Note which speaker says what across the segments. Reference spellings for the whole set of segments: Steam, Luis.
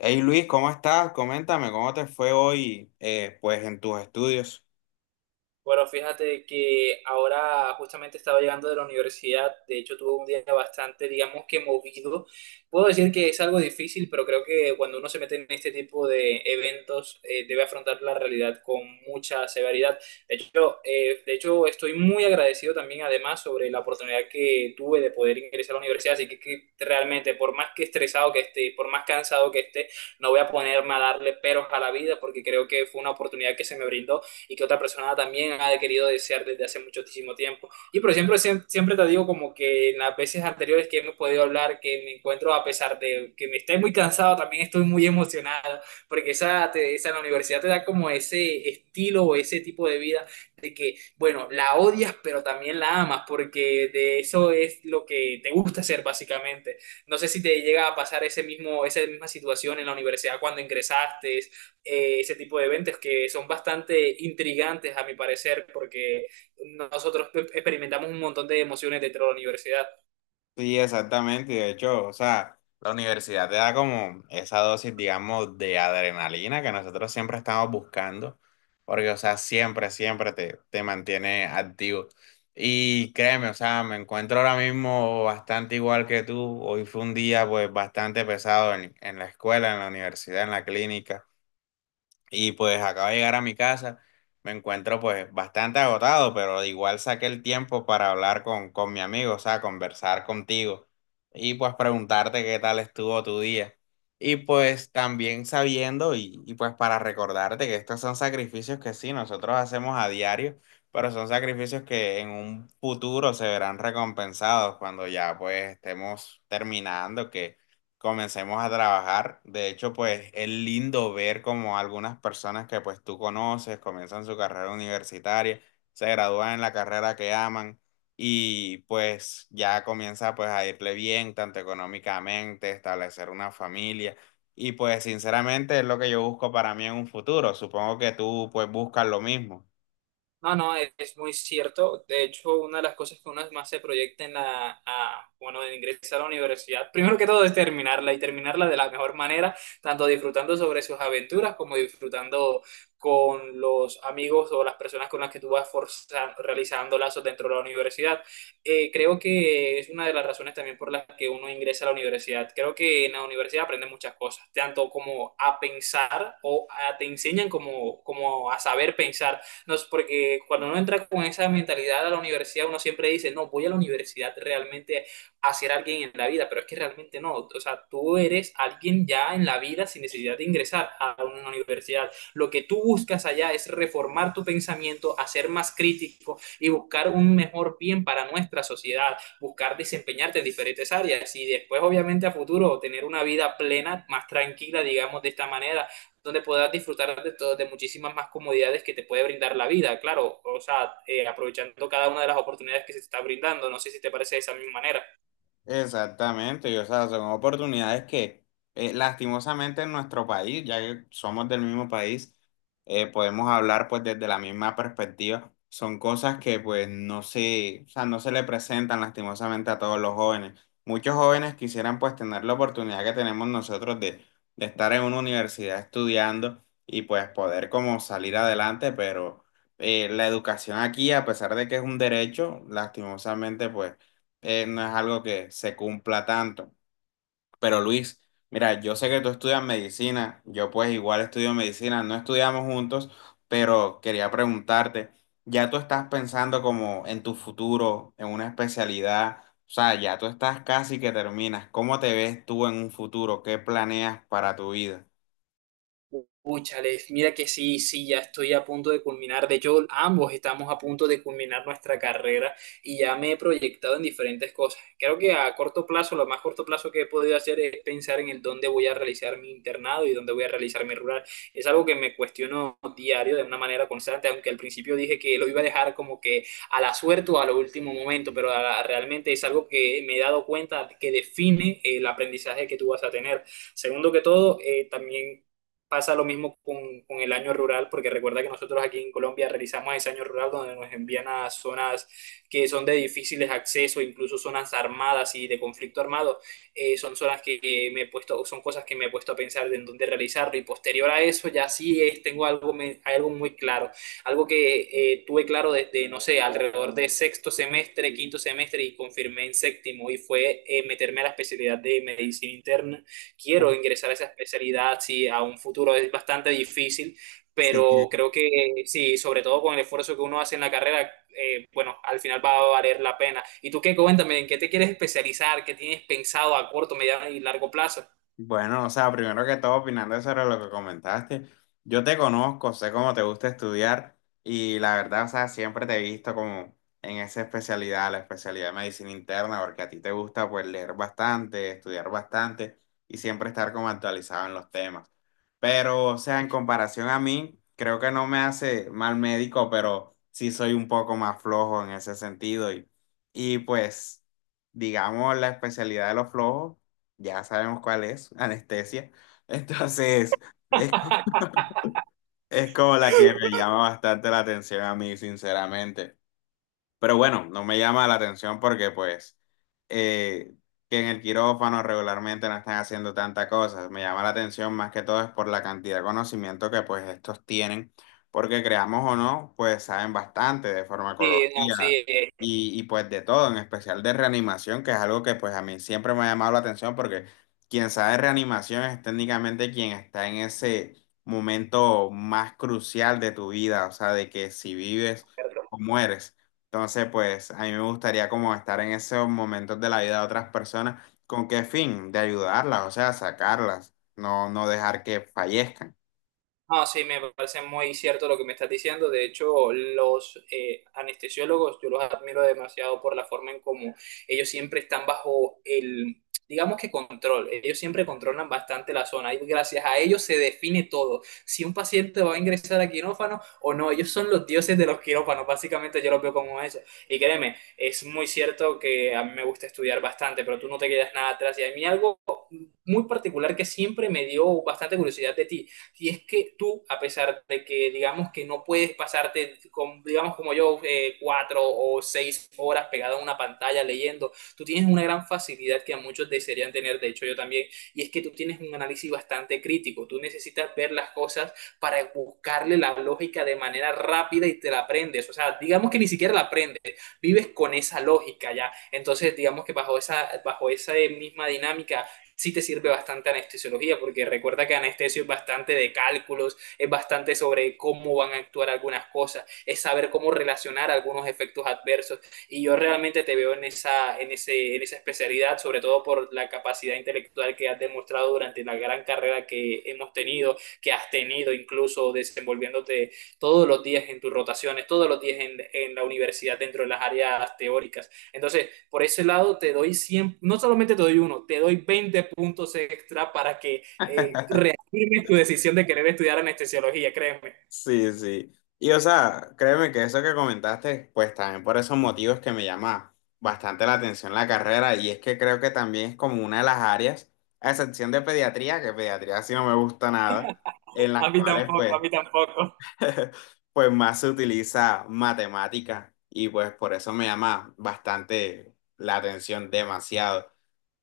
Speaker 1: Hey Luis, ¿cómo estás? Coméntame, ¿cómo te fue hoy, pues, en tus estudios?
Speaker 2: Bueno, fíjate que ahora justamente estaba llegando de la universidad. De hecho tuve un día bastante, digamos que movido. Puedo decir que es algo difícil, pero creo que cuando uno se mete en este tipo de eventos debe afrontar la realidad con mucha severidad. De hecho, estoy muy agradecido también además sobre la oportunidad que tuve de poder ingresar a la universidad, así que realmente por más que estresado que esté, por más cansado que esté, no voy a ponerme a darle peros a la vida porque creo que fue una oportunidad que se me brindó y que otra persona también ha querido desear desde hace muchísimo tiempo. Y por siempre te digo, como que en las veces anteriores que hemos podido hablar, que me encuentro, a pesar de que me estoy muy cansado, también estoy muy emocionado, porque esa en la universidad te da como ese estilo o ese tipo de vida de que, bueno, la odias, pero también la amas, porque de eso es lo que te gusta hacer básicamente. No sé si te llega a pasar ese esa misma situación en la universidad cuando ingresaste ese tipo de eventos que son bastante intrigantes a mi parecer, porque nosotros experimentamos un montón de emociones dentro de la universidad.
Speaker 1: Sí, exactamente. De hecho, o sea, la universidad te da como esa dosis, digamos, de adrenalina que nosotros siempre estamos buscando, porque, o sea, siempre, te mantiene activo. Y créeme, o sea, me encuentro ahora mismo bastante igual que tú. Hoy fue un día, pues, bastante pesado en la escuela, en la universidad, en la clínica. Y pues acabo de llegar a mi casa, me encuentro pues bastante agotado, pero igual saqué el tiempo para hablar con mi amigo, o sea, conversar contigo y pues preguntarte qué tal estuvo tu día. Y pues también sabiendo y pues para recordarte que estos son sacrificios que sí, nosotros hacemos a diario, pero son sacrificios que en un futuro se verán recompensados cuando ya pues estemos terminando, que comencemos a trabajar. De hecho, pues es lindo ver como algunas personas que pues tú conoces comienzan su carrera universitaria, se gradúan en la carrera que aman y pues ya comienza pues a irle bien, tanto económicamente, establecer una familia. Y pues sinceramente es lo que yo busco para mí en un futuro. Supongo que tú pues buscas lo mismo.
Speaker 2: No, no, es muy cierto. De hecho, una de las cosas que uno más se proyecta en bueno, en ingresar a la universidad, primero que todo es terminarla y terminarla de la mejor manera, tanto disfrutando sobre sus aventuras como disfrutando con los amigos o las personas con las que tú vas realizando lazos dentro de la universidad. Creo que es una de las razones también por las que uno ingresa a la universidad. Creo que en la universidad aprendes muchas cosas, tanto como a pensar te enseñan como a saber pensar no, es porque cuando uno entra con esa mentalidad a la universidad, uno siempre dice, no, voy a la universidad realmente a ser alguien en la vida, pero es que realmente no. O sea, tú eres alguien ya en la vida sin necesidad de ingresar a una universidad. Lo que tú buscas allá es reformar tu pensamiento, hacer más crítico y buscar un mejor bien para nuestra sociedad, buscar desempeñarte en diferentes áreas y después, obviamente, a futuro tener una vida plena, más tranquila, digamos, de esta manera, donde podrás disfrutar todo, de muchísimas más comodidades que te puede brindar la vida, claro, o sea, aprovechando cada una de las oportunidades que se te está brindando. No sé si te parece de esa misma manera.
Speaker 1: Exactamente, y, o sea, son oportunidades que lastimosamente en nuestro país, ya que somos del mismo país, podemos hablar pues desde la misma perspectiva. Son cosas que pues no se, o sea, no se le presentan lastimosamente a todos los jóvenes. Muchos jóvenes quisieran pues tener la oportunidad que tenemos nosotros de estar en una universidad estudiando y pues poder como salir adelante, pero la educación aquí, a pesar de que es un derecho, lastimosamente pues no es algo que se cumpla tanto. Pero Luis, mira, yo sé que tú estudias medicina, yo pues igual estudio medicina, no estudiamos juntos, pero quería preguntarte, ¿ya tú estás pensando como en tu futuro, en una especialidad? O sea, ya tú estás casi que terminas. ¿Cómo te ves tú en un futuro? ¿Qué planeas para tu vida?
Speaker 2: Púchales, mira que sí, sí, ya estoy a punto de culminar. De hecho, ambos estamos a punto de culminar nuestra carrera y ya me he proyectado en diferentes cosas. Creo que a corto plazo, lo más corto plazo que he podido hacer es pensar en el dónde voy a realizar mi internado y dónde voy a realizar mi rural. Es algo que me cuestiono diario de una manera constante, aunque al principio dije que lo iba a dejar como que a la suerte o a lo último momento, pero realmente es algo que me he dado cuenta que define el aprendizaje que tú vas a tener. Segundo que todo, también pasa lo mismo con el año rural, porque recuerda que nosotros aquí en Colombia realizamos ese año rural donde nos envían a zonas que son de difíciles acceso, incluso zonas armadas y de conflicto armado. Son zonas que me he puesto, son cosas que me he puesto a pensar de en dónde realizarlo, y posterior a eso ya sí tengo algo, algo muy claro, algo que tuve claro desde, no sé, alrededor de sexto semestre, quinto semestre y confirmé en séptimo, y fue meterme a la especialidad de medicina interna. Quiero ingresar a esa especialidad, sí, a un futuro es bastante difícil,
Speaker 1: Sí.
Speaker 2: pero creo que sí, sobre todo con el esfuerzo que uno hace en la carrera, bueno, al final va a valer la pena. ¿Y tú qué? Cuéntame, ¿en qué te quieres especializar? ¿Qué tienes pensado a corto, mediano y largo plazo?
Speaker 1: Bueno, o sea, primero que todo, opinando sobre lo que comentaste, yo te conozco, sé cómo te gusta estudiar y la verdad, o sea, siempre te he visto como en esa especialidad, la especialidad de medicina interna, porque a ti te gusta pues leer bastante, estudiar bastante y siempre estar como actualizado en los temas. Pero, o sea, en comparación a mí, creo que no me hace mal médico, pero sí soy un poco más flojo en ese sentido y pues, digamos, la especialidad de los flojos ya sabemos cuál es, anestesia. Entonces, es, es como la que me llama bastante la atención a mí, sinceramente. Pero bueno, no me llama la atención porque pues eh, que en el quirófano regularmente no están haciendo tantas cosas. Me llama la atención más que todo es por la cantidad de conocimiento que pues estos tienen, porque creamos o no, pues saben bastante de
Speaker 2: Sí, no, sí,
Speaker 1: farmacología y pues de todo, en especial de reanimación, que es algo que pues a mí siempre me ha llamado la atención porque quien sabe de reanimación es técnicamente quien está en ese momento más crucial de tu vida, o sea, de que si vives o mueres. Entonces, pues a mí me gustaría como estar en esos momentos de la vida de otras personas. ¿Con qué fin? De ayudarlas, o sea, sacarlas, no, no dejar que fallezcan.
Speaker 2: no, sí, me parece muy cierto lo que me estás diciendo. De hecho, los anestesiólogos, yo los admiro demasiado por la forma en cómo ellos siempre están bajo digamos que control. Ellos siempre controlan bastante la zona y gracias a ellos se define todo. Si un paciente va a ingresar a quirófano o no, ellos son los dioses de los quirófanos. Básicamente yo los veo como eso. Y créeme, es muy cierto que a mí me gusta estudiar bastante, pero tú no te quedas nada atrás. Y a mí algo muy particular que siempre me dio bastante curiosidad de ti si es que tú, a pesar de que digamos que no puedes pasarte, digamos como yo, cuatro o seis horas pegado a una pantalla leyendo, tú tienes una gran facilidad que a muchos desearían tener, de hecho yo también, y es que tú tienes un análisis bastante crítico, tú necesitas ver las cosas para buscarle la lógica de manera rápida y te la aprendes, o sea, digamos que ni siquiera la aprendes, vives con esa lógica ya, entonces digamos que bajo bajo esa misma dinámica sí te sirve bastante anestesiología, porque recuerda que anestesio es bastante de cálculos, es bastante sobre cómo van a actuar algunas cosas, es saber cómo relacionar algunos efectos adversos. Y yo realmente te veo en en esa especialidad, sobre todo por la capacidad intelectual que has demostrado durante la gran carrera que hemos tenido, que has tenido incluso desenvolviéndote todos los días en tus rotaciones, todos los días en la universidad dentro de las áreas teóricas. Entonces, por ese lado te doy 100, no solamente te doy uno, te doy 20 puntos extra para que reafirmes tu decisión de querer estudiar anestesiología, créeme.
Speaker 1: Sí, sí. Y o sea, créeme que eso que comentaste, pues también por esos motivos que me llama bastante la atención la carrera y es que creo que también es como una de las áreas, a excepción de pediatría, que pediatría sí no me gusta nada, en
Speaker 2: A
Speaker 1: las
Speaker 2: mí
Speaker 1: cuales
Speaker 2: tampoco, a
Speaker 1: pues
Speaker 2: mí tampoco.
Speaker 1: pues más se utiliza matemática y pues por eso me llama bastante la atención, demasiado.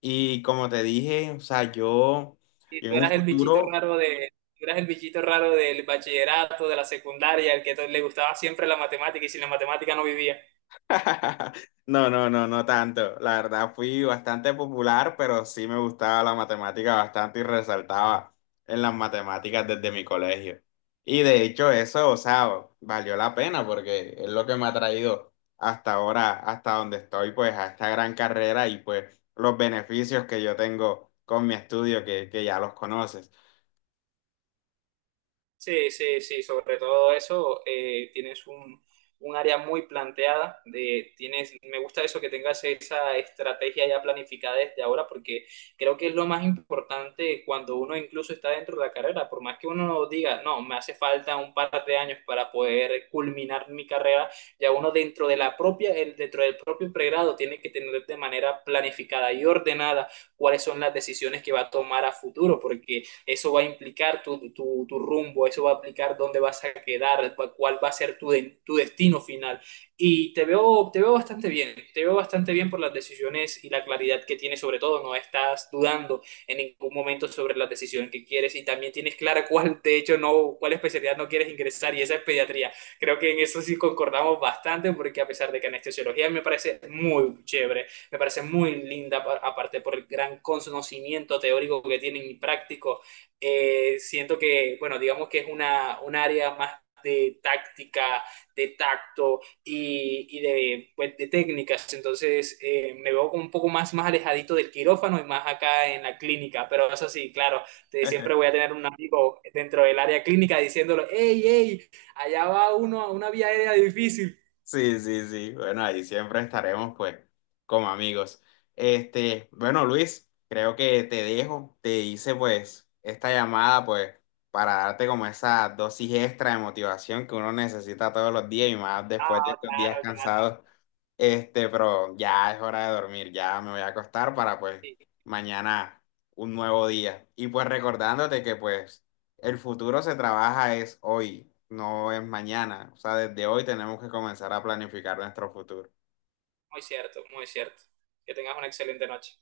Speaker 1: Y como te dije, o sea,
Speaker 2: Y
Speaker 1: yo
Speaker 2: tú
Speaker 1: en un
Speaker 2: eras el bichito
Speaker 1: futuro...
Speaker 2: raro tú eras el bichito raro del bachillerato, de la secundaria, el le gustaba siempre la matemática y sin la matemática no vivía.
Speaker 1: No, no, no, no tanto. La verdad fui bastante popular, pero sí me gustaba la matemática bastante y resaltaba en las matemáticas desde mi colegio. Y de hecho eso, o sea, valió la pena porque es lo que me ha traído hasta ahora, hasta donde estoy, pues a esta gran carrera y pues los beneficios que yo tengo con mi estudio que ya los conoces.
Speaker 2: Sí, sí, sí, sobre todo eso, tienes un área muy planteada, tienes, me gusta eso que tengas esa estrategia ya planificada desde ahora, porque creo que es lo más importante cuando uno incluso está dentro de la carrera, por más que uno diga, no, me hace falta un par de años para poder culminar mi carrera, ya uno dentro de la propia, dentro del propio pregrado tiene que tener de manera planificada y ordenada cuáles son las decisiones que va a tomar a futuro, porque eso va a implicar tu rumbo, eso va a implicar dónde vas a quedar, cuál va a ser tu destino final. Y te veo bastante bien, te veo bastante bien por las decisiones y la claridad que tienes sobre todo, no estás dudando en ningún momento sobre la decisión que quieres y también tienes clara cuál, de hecho, no, cuál especialidad no quieres ingresar, y esa es pediatría. Creo que en eso sí concordamos bastante, porque a pesar de que anestesiología me parece muy chévere, me parece muy linda, aparte por el gran conocimiento teórico que tienen y práctico siento que, bueno, digamos que es un área más de táctica, de tacto pues, de técnicas. Entonces me veo como un poco más, más alejadito del quirófano y más acá en la clínica. Pero eso sí, claro, siempre voy a tener un amigo dentro del área clínica diciéndolo, hey, hey, allá va uno a una vía aérea difícil.
Speaker 1: Sí, sí, sí. Bueno, ahí siempre estaremos, pues, como amigos. Este, bueno, Luis, creo que te dejo. Te hice, pues, esta llamada, pues, para darte como esa dosis extra de motivación que uno necesita todos los días y más después de
Speaker 2: Ah,
Speaker 1: estos días
Speaker 2: claro, claro.
Speaker 1: cansados. Este, pero ya es hora de dormir, ya me voy a acostar para pues
Speaker 2: Sí,
Speaker 1: mañana un nuevo día. Y pues recordándote que pues el futuro se trabaja es hoy, no es mañana. O sea, desde hoy tenemos que comenzar a planificar nuestro futuro.
Speaker 2: muy cierto, muy cierto. Que tengas una excelente noche.